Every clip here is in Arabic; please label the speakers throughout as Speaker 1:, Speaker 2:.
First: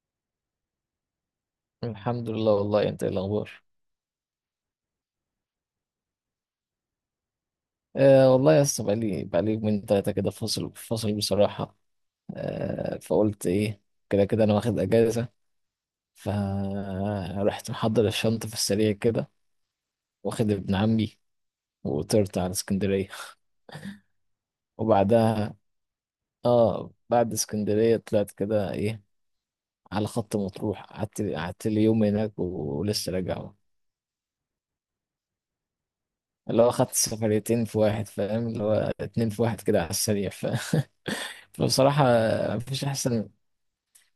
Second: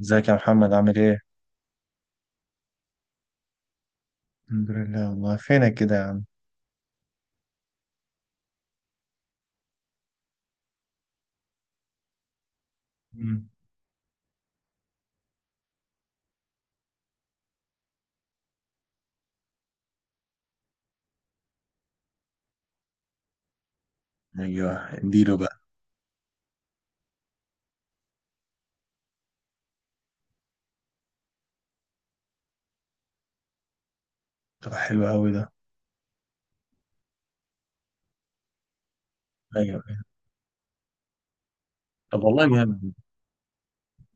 Speaker 1: ازيك يا محمد؟ عامل ايه؟
Speaker 2: الحمد لله، والله انت ايه الاخبار؟
Speaker 1: الحمد لله. والله فينك كده يا عم؟
Speaker 2: آه والله يا اسطى، بقالي يومين تلاتة كده، فاصل فاصل بصراحة. آه
Speaker 1: مم.
Speaker 2: فقلت ايه، كده كده انا واخد اجازة، فرحت محضر الشنطة في السريع كده، واخد ابن عمي وطرت على اسكندرية.
Speaker 1: ايوه اديله
Speaker 2: وبعدها
Speaker 1: بقى.
Speaker 2: اه بعد اسكندرية طلعت كده ايه على خط مطروح، قعدت لي يوم هناك ولسه راجع.
Speaker 1: طب حلو قوي ده.
Speaker 2: اللي هو خدت سفريتين في واحد، فاهم اللي هو؟ اتنين في واحد كده
Speaker 1: ايوه،
Speaker 2: على
Speaker 1: أيوة.
Speaker 2: السريع فبصراحة
Speaker 1: طب والله
Speaker 2: مفيش
Speaker 1: جامد.
Speaker 2: أحسن.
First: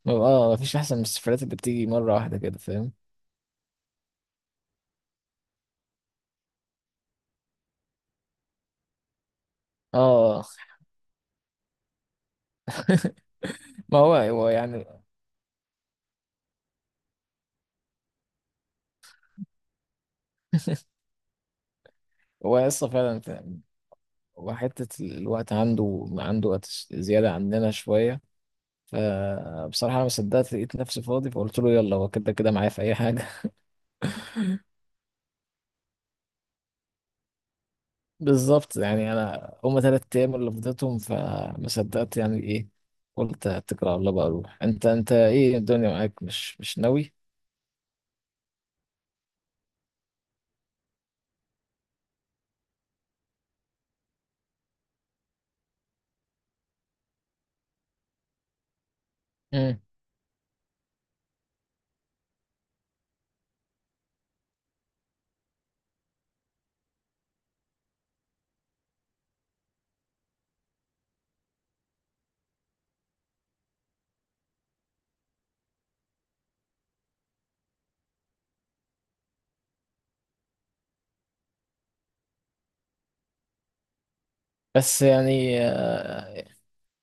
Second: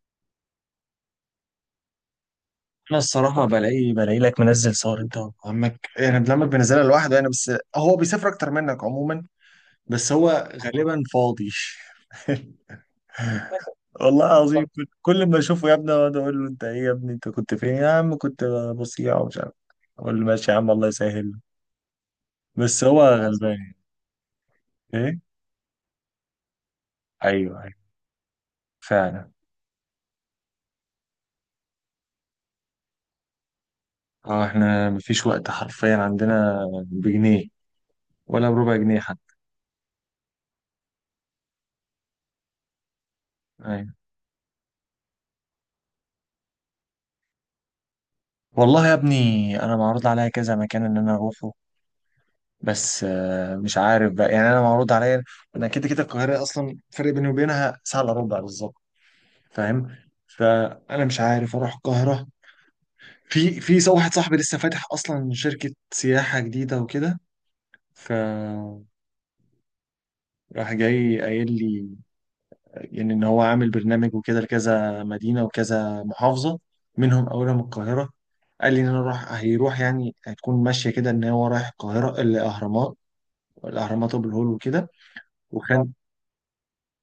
Speaker 2: اه مفيش احسن من السفرات اللي بتيجي مره واحده كده، فاهم؟
Speaker 1: انا الصراحه بلاقي لك منزل صور انت وعمك، يعني ابن عمك بينزلها لوحده يعني، بس هو بيسافر اكتر منك عموما. بس
Speaker 2: اه
Speaker 1: هو غالبا فاضي.
Speaker 2: ما هو
Speaker 1: والله
Speaker 2: هو
Speaker 1: العظيم
Speaker 2: يعني.
Speaker 1: كل ما اشوفه يا ابني اقعد اقول له انت ايه يا ابني، انت كنت فين يا عم؟ كنت بصيع ومش عارف. اقول له ماشي يا عم، الله يسهل.
Speaker 2: هو
Speaker 1: بس
Speaker 2: قصه
Speaker 1: هو
Speaker 2: فعلا
Speaker 1: غلبان.
Speaker 2: وحته
Speaker 1: ايه،
Speaker 2: الوقت عنده وقت زياده
Speaker 1: ايوه
Speaker 2: عننا
Speaker 1: ايوه
Speaker 2: شويه.
Speaker 1: فعلا.
Speaker 2: فبصراحه انا ما صدقت، لقيت نفسي فاضي فقلت له يلا، هو كده كده معايا في اي حاجه.
Speaker 1: اه احنا مفيش وقت حرفيا، عندنا بجنيه ولا بربع
Speaker 2: بالظبط
Speaker 1: جنيه
Speaker 2: يعني،
Speaker 1: حتى.
Speaker 2: انا هما تلات ايام اللي فضيتهم، فما صدقت يعني ايه. قلت اتكل
Speaker 1: ايوه،
Speaker 2: على الله بقى اروح، انت ايه الدنيا معاك، مش ناوي؟
Speaker 1: والله يا ابني انا معروض عليا كذا مكان ان انا اروحه، بس مش عارف بقى. يعني انا معروض عليا، انا كده كده القاهره اصلا فرق بيني وبينها ساعه الا ربع بالظبط،
Speaker 2: مم.
Speaker 1: فاهم؟ فانا مش عارف اروح القاهره. واحد صاحبي لسه فاتح اصلا شركه سياحه جديده وكده، فراح جاي قايل لي يعني ان هو عامل برنامج وكده لكذا مدينه وكذا محافظه، منهم اولهم القاهره. قال لي ان انا راح هيروح، يعني هتكون ماشيه كده ان هو رايح القاهره، الاهرامات، الاهرامات وابو الهول وكده.
Speaker 2: بس يعني
Speaker 1: وكان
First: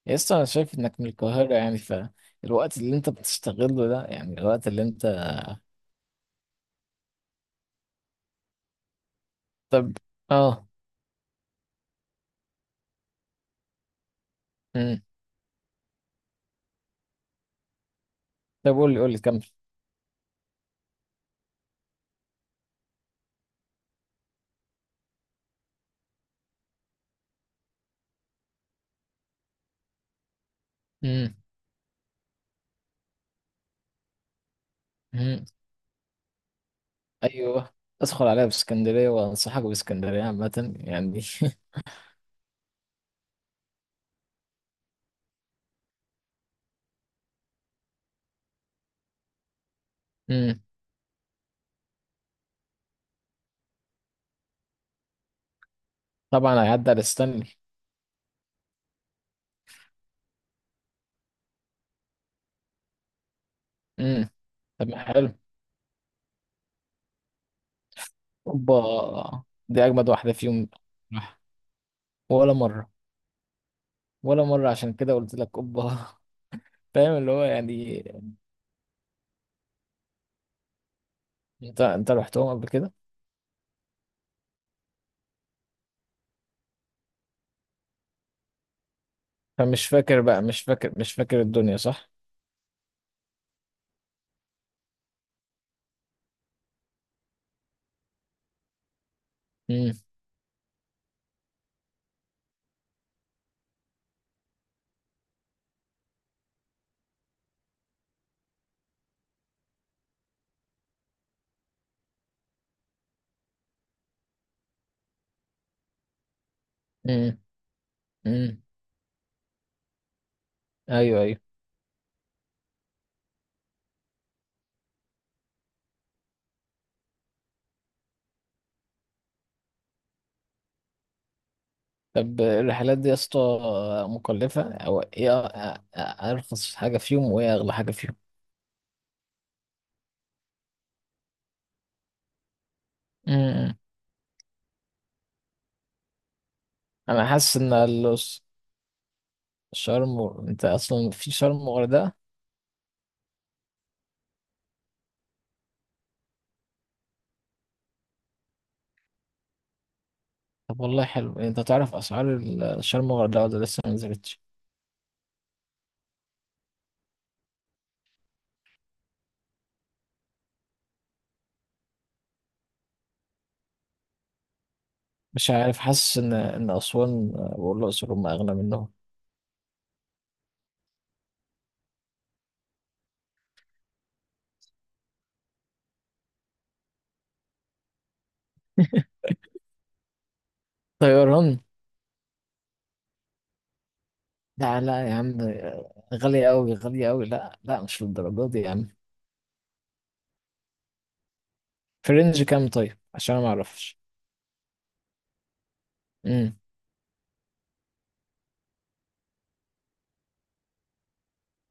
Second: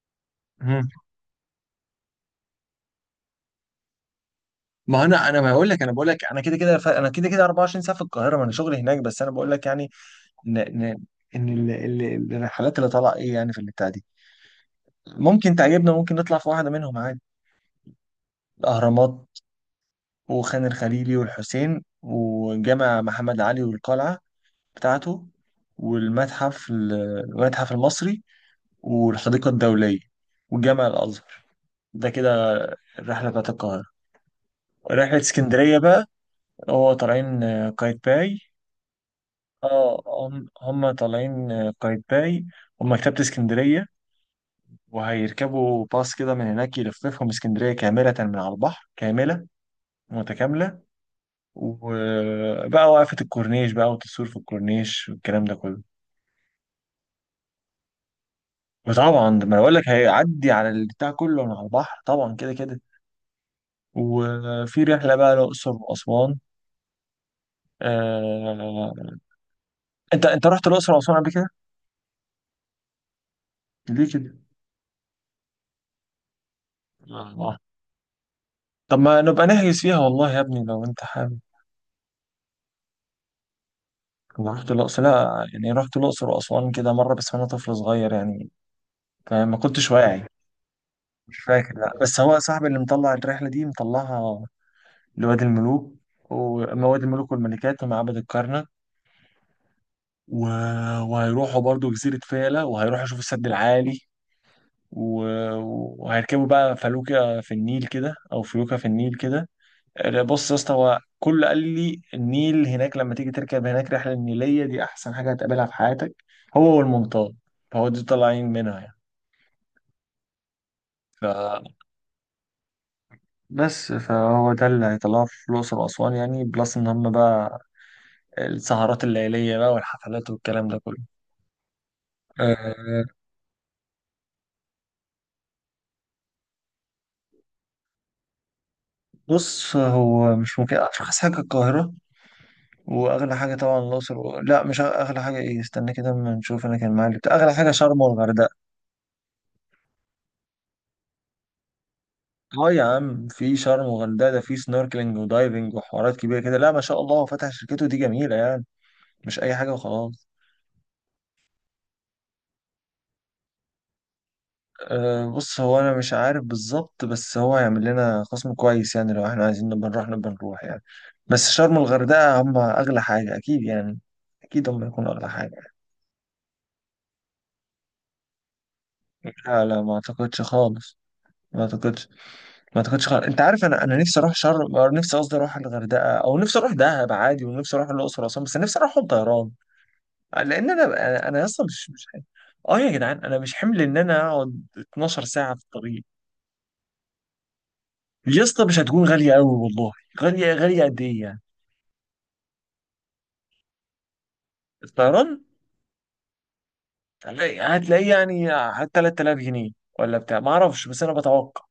Speaker 2: يسطا انا شايف
Speaker 1: مم.
Speaker 2: انك من القاهرة يعني، فالوقت اللي انت بتشتغله ده يعني الوقت اللي
Speaker 1: ما
Speaker 2: انت.
Speaker 1: انا، انا ما اقول لك انا بقول لك انا كده كده انا كده كده 24 ساعه في القاهره، ما انا شغلي هناك، بس انا بقول لك يعني
Speaker 2: طب
Speaker 1: ان
Speaker 2: اه.
Speaker 1: ان ان ال- الرحلات اللي طالعه ايه يعني في البتاع دي،
Speaker 2: مم.
Speaker 1: ممكن تعجبنا، ممكن نطلع في واحده منهم عادي.
Speaker 2: طب قول لي
Speaker 1: الاهرامات
Speaker 2: كمل.
Speaker 1: وخان الخليلي والحسين وجامع محمد علي والقلعه بتاعته، والمتحف المصري، والحديقة الدولية، وجامع
Speaker 2: مم.
Speaker 1: الأزهر. ده كده الرحلة بتاعت القاهرة. رحلة
Speaker 2: مم.
Speaker 1: اسكندرية بقى، هو طالعين
Speaker 2: ايوه، ادخل
Speaker 1: قايتباي.
Speaker 2: عليا باسكندرية، وانصحك
Speaker 1: اه
Speaker 2: باسكندرية
Speaker 1: هم
Speaker 2: عامة
Speaker 1: هم
Speaker 2: يعني.
Speaker 1: طالعين قايتباي ومكتبة اسكندرية، وهيركبوا باص كده من هناك يلففهم اسكندرية كاملة من على البحر، كاملة
Speaker 2: مم.
Speaker 1: متكاملة. وبقى وقفة الكورنيش بقى، والتصوير في الكورنيش والكلام ده كله.
Speaker 2: طبعا هيعدي على ستانلي.
Speaker 1: وطبعا ده ما أنا بقول لك، هيعدي على البتاع كله من على البحر طبعا كده كده.
Speaker 2: مم.
Speaker 1: وفي
Speaker 2: طب ما
Speaker 1: رحله
Speaker 2: حلو.
Speaker 1: بقى الاقصر واسوان. آه...
Speaker 2: اوبا، دي اجمد
Speaker 1: انت
Speaker 2: واحدة
Speaker 1: انت رحت
Speaker 2: فيهم.
Speaker 1: الاقصر واسوان قبل
Speaker 2: راح.
Speaker 1: كده؟
Speaker 2: ولا مرة.
Speaker 1: ليه كده؟
Speaker 2: ولا مرة، عشان كده قلت لك اوبا. فاهم اللي هو
Speaker 1: آه.
Speaker 2: يعني.
Speaker 1: طب ما نبقى نحجز فيها والله يا ابني لو انت حابب.
Speaker 2: انت رحتهم قبل كده؟
Speaker 1: انا رحت الاقصر، لا يعني رحت الاقصر واسوان كده مره بس وانا طفل صغير يعني، فاهم؟ ما
Speaker 2: فمش
Speaker 1: كنتش
Speaker 2: فاكر
Speaker 1: واعي.
Speaker 2: بقى، مش فاكر، مش
Speaker 1: مش
Speaker 2: فاكر
Speaker 1: فاكر،
Speaker 2: الدنيا،
Speaker 1: لا،
Speaker 2: صح.
Speaker 1: بس هو صاحبي اللي مطلع الرحله دي مطلعها لوادي الملوك، وما وادي الملوك والملكات ومعبد الكرنك و... وهيروحوا برضو جزيرة فيلة، وهيروحوا يشوفوا السد العالي و... وهيركبوا بقى فلوكة في النيل كده، أو فلوكة في النيل كده. بص يا اسطى، هو كل قال لي النيل هناك، لما تيجي تركب هناك رحلة النيلية دي أحسن حاجة هتقابلها في حياتك هو والمنطاد.
Speaker 2: امم.
Speaker 1: فهو دي طالعين
Speaker 2: امم.
Speaker 1: منها يعني.
Speaker 2: ايوه
Speaker 1: ف...
Speaker 2: ايوه.
Speaker 1: بس فهو ده اللي هيطلعه في الأقصر وأسوان، يعني بلس إن هم بقى السهرات الليلية بقى والحفلات والكلام ده كله.
Speaker 2: طب الرحلات
Speaker 1: أه
Speaker 2: دي يا اسطى مكلفه او ايه؟ ارخص حاجه فيهم، وايه اغلى حاجه فيهم؟
Speaker 1: بص، هو مش ممكن، أرخص حاجة القاهرة، واغلى حاجه
Speaker 2: امم.
Speaker 1: طبعا الاقصر لا، مش أغ- اغلى حاجه ايه، استنى كده اما نشوف. انا كان معايا
Speaker 2: انا
Speaker 1: اغلى
Speaker 2: حاسس ان
Speaker 1: حاجه شرم والغردقه.
Speaker 2: شرم انت اصلا في شرم وغردقه.
Speaker 1: اه يا عم، في شرم والغردقه ده في سنوركلينج ودايفنج وحوارات كبيره كده، لا ما شاء الله، هو فتح شركته دي جميله يعني، مش اي حاجه وخلاص.
Speaker 2: طب والله حلو، انت تعرف اسعار شرم وغردقه ولا لسه ما نزلتش؟
Speaker 1: أه بص، هو انا مش عارف بالظبط، بس هو هيعمل لنا خصم كويس يعني لو احنا عايزين نبقى نروح يعني. بس شرم والغردقه هم اغلى حاجه اكيد يعني، اكيد هم يكونوا اغلى
Speaker 2: مش
Speaker 1: حاجه.
Speaker 2: عارف، حاسس ان ان اسوان والاقصر هم اغلى منهم.
Speaker 1: لا لا ما اعتقدش خالص، ما اعتقدش، ما اعتقدش خالص. انت عارف انا، انا نفسي اروح شرم، أو نفسي قصدي اروح الغردقه، او نفسي اروح دهب عادي، ونفسي اروح الاقصر واسوان، بس نفسي اروح طيران. لان انا
Speaker 2: طيران.
Speaker 1: اصلا مش حمل. اه يا جدعان انا مش حمل ان انا اقعد
Speaker 2: لا لا يا
Speaker 1: 12
Speaker 2: عم،
Speaker 1: ساعه في الطريق.
Speaker 2: غالية أوي غالية أوي، لا لا مش
Speaker 1: يا
Speaker 2: للدرجة دي
Speaker 1: اسطى
Speaker 2: يا
Speaker 1: مش
Speaker 2: عم.
Speaker 1: هتكون غاليه قوي والله. غاليه قد ايه يعني؟
Speaker 2: في رينج كام طيب، عشان ما أعرفش؟
Speaker 1: الطيران هتلاقي يعني 3000 جنيه ولا بتاع، ما اعرفش، بس انا بتوقع،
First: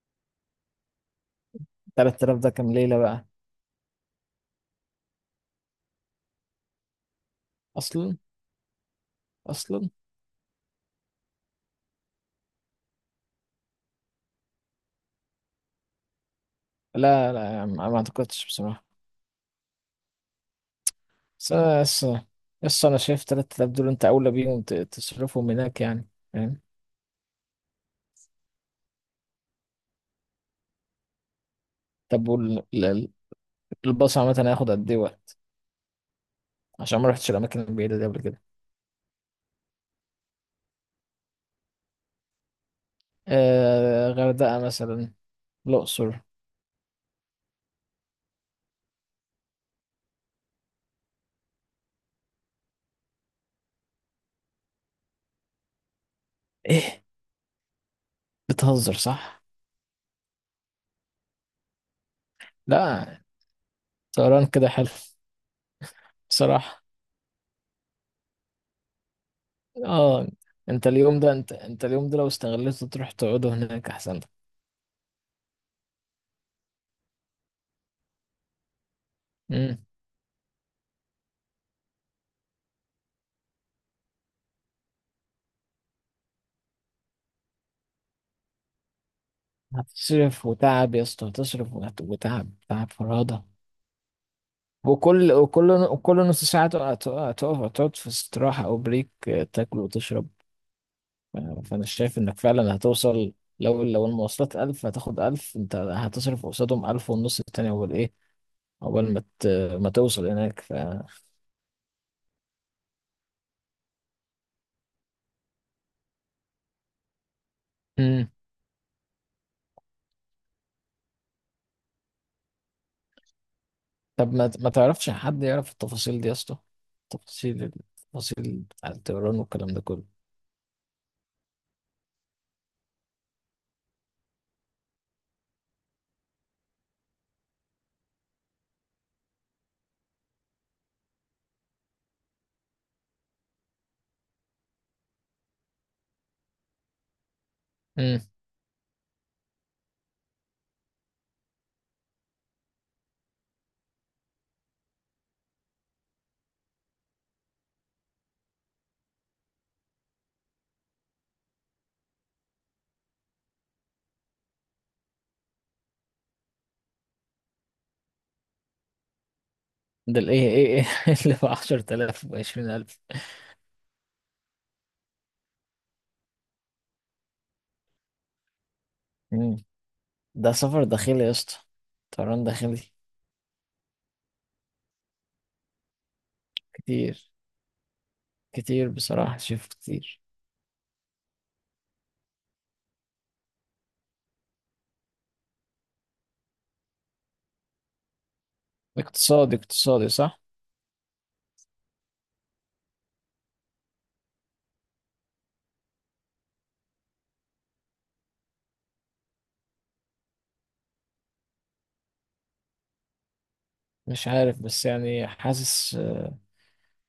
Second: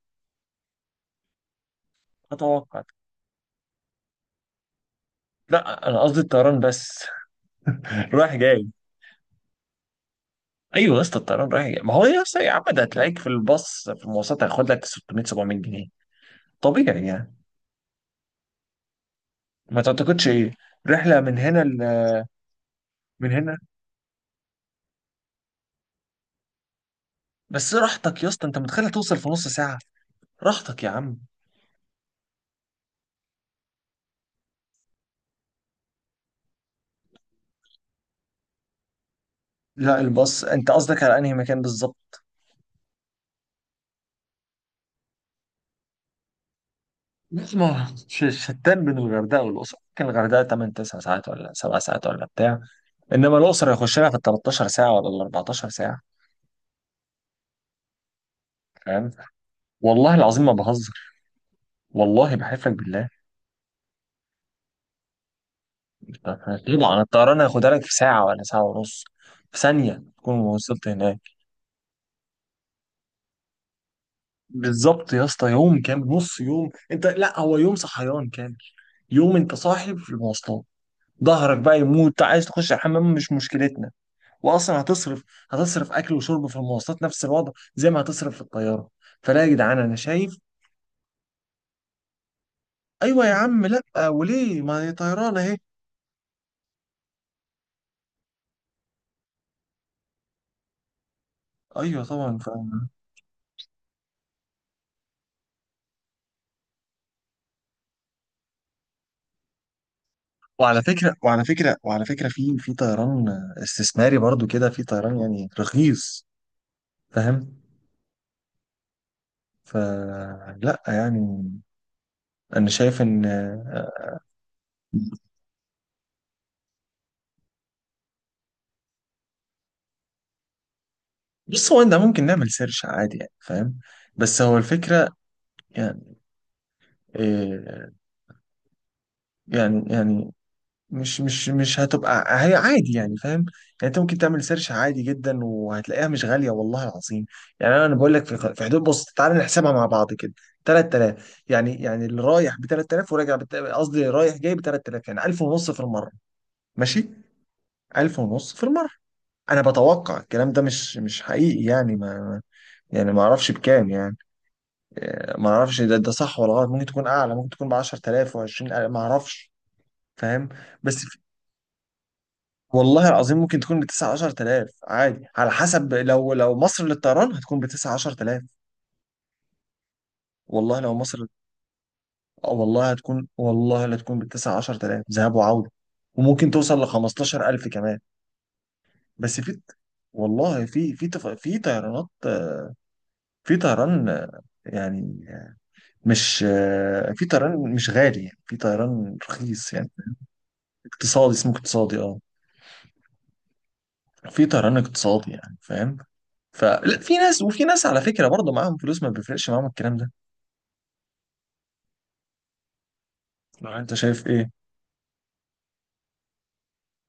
Speaker 2: 3000 ده كام
Speaker 1: بتوقع.
Speaker 2: ليلة بقى
Speaker 1: لا انا قصدي الطيران بس
Speaker 2: أصلا؟
Speaker 1: رايح جاي.
Speaker 2: أصلا
Speaker 1: ايوه يا اسطى، الطيران رايح جاي. ما هو يا اسطى يا عم، ده هتلاقيك في الباص في المواصلات هياخد لك 600 700 جنيه طبيعي يعني.
Speaker 2: لا لا يا عم، ما أعتقدش بصراحة.
Speaker 1: ما تعتقدش ايه؟ رحله من
Speaker 2: بس
Speaker 1: هنا
Speaker 2: أنا بس، بس أنا شايف
Speaker 1: من هنا؟
Speaker 2: 3000 دول أنت أولى بيهم تصرفهم هناك يعني، فاهم؟
Speaker 1: بس راحتك يا اسطى، انت متخيل توصل في نص ساعه. راحتك يا عم.
Speaker 2: طب والباص عامة هياخد قد إيه وقت؟ عشان ما رحتش الأماكن البعيدة دي قبل كده.
Speaker 1: لا الباص، انت قصدك على انهي مكان بالظبط؟
Speaker 2: آه غردقة مثلا، الأقصر.
Speaker 1: ما شتان بين الغردقه والاقصر. ممكن الغردقه 8 9 ساعات ولا 7 ساعات ولا بتاع، انما الاقصر هيخش لها في ال 13 ساعه ولا ال 14 ساعه،
Speaker 2: إيه، بتهزر
Speaker 1: فاهم؟
Speaker 2: صح؟
Speaker 1: والله العظيم ما بهزر، والله بحلف لك بالله.
Speaker 2: لا، طيران كده حلو بصراحة.
Speaker 1: طبعا الطيران هياخدها لك في ساعة ولا ساعة ونص، في ثانية
Speaker 2: آه
Speaker 1: تكون
Speaker 2: أنت
Speaker 1: وصلت هناك.
Speaker 2: اليوم ده، أنت اليوم ده لو استغليته تروح تقعده هناك أحسن
Speaker 1: بالظبط يا اسطى، يوم كامل، نص يوم، انت لا هو يوم صحيان كامل، يوم انت
Speaker 2: لك.
Speaker 1: صاحي في المواصلات، ظهرك بقى يموت، عايز تخش الحمام مش مشكلتنا، واصلا هتصرف، هتصرف اكل وشرب في المواصلات نفس الوضع زي ما هتصرف في الطيارة. فلا يا جدعان انا شايف.
Speaker 2: هتصرف وتعب يا اسطى، هتصرف وتعب، تعب
Speaker 1: ايوه يا
Speaker 2: فرهدة.
Speaker 1: عم، لا وليه؟ ما هي
Speaker 2: وكل
Speaker 1: طيران اهي.
Speaker 2: وكل وكل نص ساعة تقف، تقعد في استراحة أو بريك، تاكل وتشرب. فأنا
Speaker 1: ايوه
Speaker 2: شايف
Speaker 1: طبعا.
Speaker 2: إنك فعلا هتوصل. لو المواصلات ألف، هتاخد ألف، أنت هتصرف قصادهم ألف ونص التاني. أول إيه، أول ما ت- ما توصل هناك ف.
Speaker 1: وعلى فكرة في طيران استثماري برضو كده، في طيران يعني رخيص، فاهم؟
Speaker 2: مم.
Speaker 1: فلا يعني، انا شايف ان،
Speaker 2: طب ما تعرفش حد يعرف التفاصيل دي يا اسطى؟ تفاصيل، التفاصيل بتاع الطيران والكلام ده كله.
Speaker 1: بص هو ده ممكن نعمل سيرش عادي يعني، فاهم؟ بس هو الفكرة يعني إيه، يعني يعني مش هتبقى هي عادي يعني، فاهم يعني؟ انت ممكن تعمل سيرش عادي جدا وهتلاقيها مش غاليه والله العظيم. يعني انا بقول
Speaker 2: مم.
Speaker 1: لك في حدود، بص تعالى نحسبها مع بعض كده، 3000 يعني، يعني اللي رايح ب 3000 وراجع قصدي رايح جاي ب 3000، يعني 1000 ونص في المره، ماشي، 1000 ونص في المره. انا بتوقع الكلام ده مش حقيقي يعني، ما يعني ما اعرفش بكام يعني. ما اعرفش ده ده صح ولا غلط، ممكن تكون اعلى، ممكن تكون ب 10,000 و 20,000، ما اعرفش،
Speaker 2: ده الإيه
Speaker 1: فاهم؟
Speaker 2: إيه
Speaker 1: بس
Speaker 2: إيه اللي ب 10000 و 20000؟
Speaker 1: والله العظيم ممكن تكون بتسعة عشر تلاف عادي، على حسب، لو لو مصر للطيران هتكون بتسعة عشر تلاف.
Speaker 2: ده
Speaker 1: والله
Speaker 2: سفر
Speaker 1: لو
Speaker 2: داخلي
Speaker 1: مصر،
Speaker 2: يا اسطى، طيران
Speaker 1: أو
Speaker 2: داخلي.
Speaker 1: والله هتكون، والله لا تكون بتسعة عشر تلاف ذهاب وعودة، وممكن توصل
Speaker 2: كتير،
Speaker 1: لخمستاشر ألف كمان.
Speaker 2: كتير بصراحة،
Speaker 1: بس في،
Speaker 2: شايف كتير.
Speaker 1: والله في في طيرانات، في طيران يعني، مش آه، في طيران مش غالي يعني، في طيران
Speaker 2: اقتصادي،
Speaker 1: رخيص يعني.
Speaker 2: اقتصادي صح.
Speaker 1: اقتصادي اسمه اقتصادي، اه، في طيران اقتصادي يعني، فاهم؟ فلا، في ناس وفي ناس على فكرة برضه معاهم فلوس ما بيفرقش معاهم الكلام ده. لو انت شايف
Speaker 2: مش
Speaker 1: ايه؟
Speaker 2: عارف بس يعني حاسس،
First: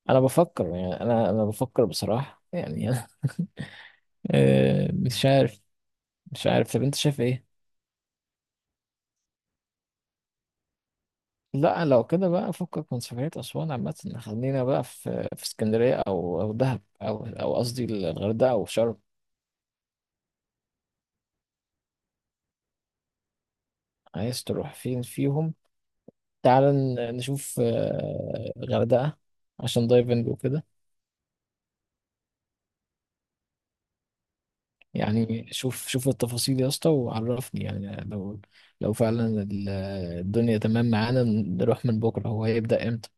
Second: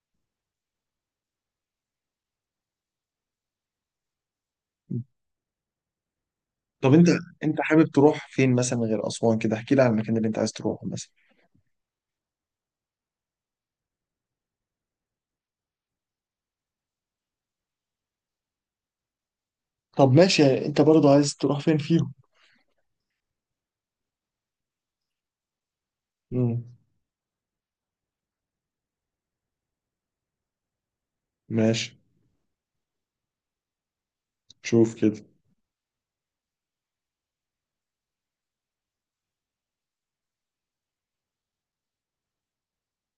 Speaker 2: انا بفكر يعني، انا بفكر بصراحة يعني. انا مش عارف، مش عارف. طب
Speaker 1: طب
Speaker 2: انت
Speaker 1: انت،
Speaker 2: شايف ايه؟
Speaker 1: انت حابب تروح فين مثلا غير اسوان كده؟ احكي لي على المكان اللي انت عايز تروحه مثلا.
Speaker 2: لا لو كده بقى فكك من سفرية أسوان عامة، خلينا بقى في اسكندرية أو دهب أو، أو قصدي الغردقة أو شرم.
Speaker 1: طب ماشي، انت برضو عايز تروح فين فيهم؟
Speaker 2: عايز تروح فين فيهم؟
Speaker 1: مم.
Speaker 2: تعال نشوف غردقة عشان دايفنج وكده.
Speaker 1: ماشي، شوف كده.
Speaker 2: يعني شوف التفاصيل يا اسطى وعرفني يعني، لو لو فعلا الدنيا تمام معانا نروح من بكره، هو هيبدأ امتى؟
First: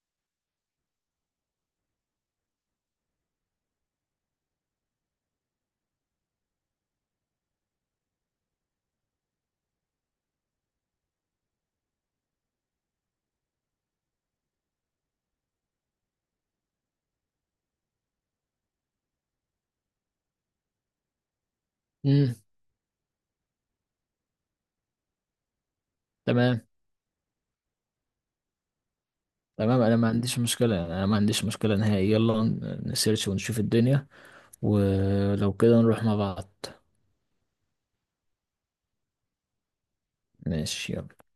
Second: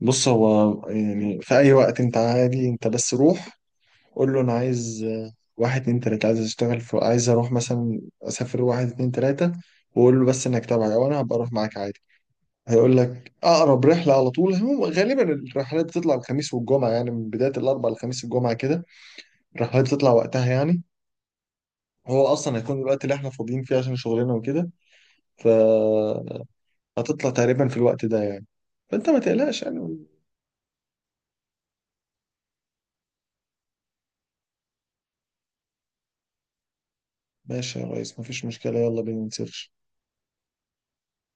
Speaker 1: بص هو يعني في اي وقت انت عادي، انت بس روح قول له انا عايز واحد اتنين تلاته، عايز اشتغل في، عايز اروح مثلا، اسافر واحد اتنين تلاته. وقول له بس انك تابعي او انا هبقى اروح معاك عادي. هيقول لك اقرب رحله على طول. هو غالبا الرحلات بتطلع الخميس والجمعه، يعني من بدايه الاربعاء للخميس الجمعه كده الرحلات تطلع وقتها يعني. هو
Speaker 2: امم.
Speaker 1: اصلا هيكون الوقت اللي احنا فاضيين فيه عشان شغلنا وكده، فهتطلع
Speaker 2: تمام،
Speaker 1: تقريبا في الوقت ده يعني، فانت ما تقلقش
Speaker 2: تمام انا
Speaker 1: يعني.
Speaker 2: ما عنديش مشكله يعني، انا ما عنديش مشكله نهائي، يلا نسيرش ونشوف الدنيا، ولو كده نروح مع بعض.
Speaker 1: ماشي يا ريس، مفيش مشكلة، يلا بينا نسيرش.
Speaker 2: ماشي يلا.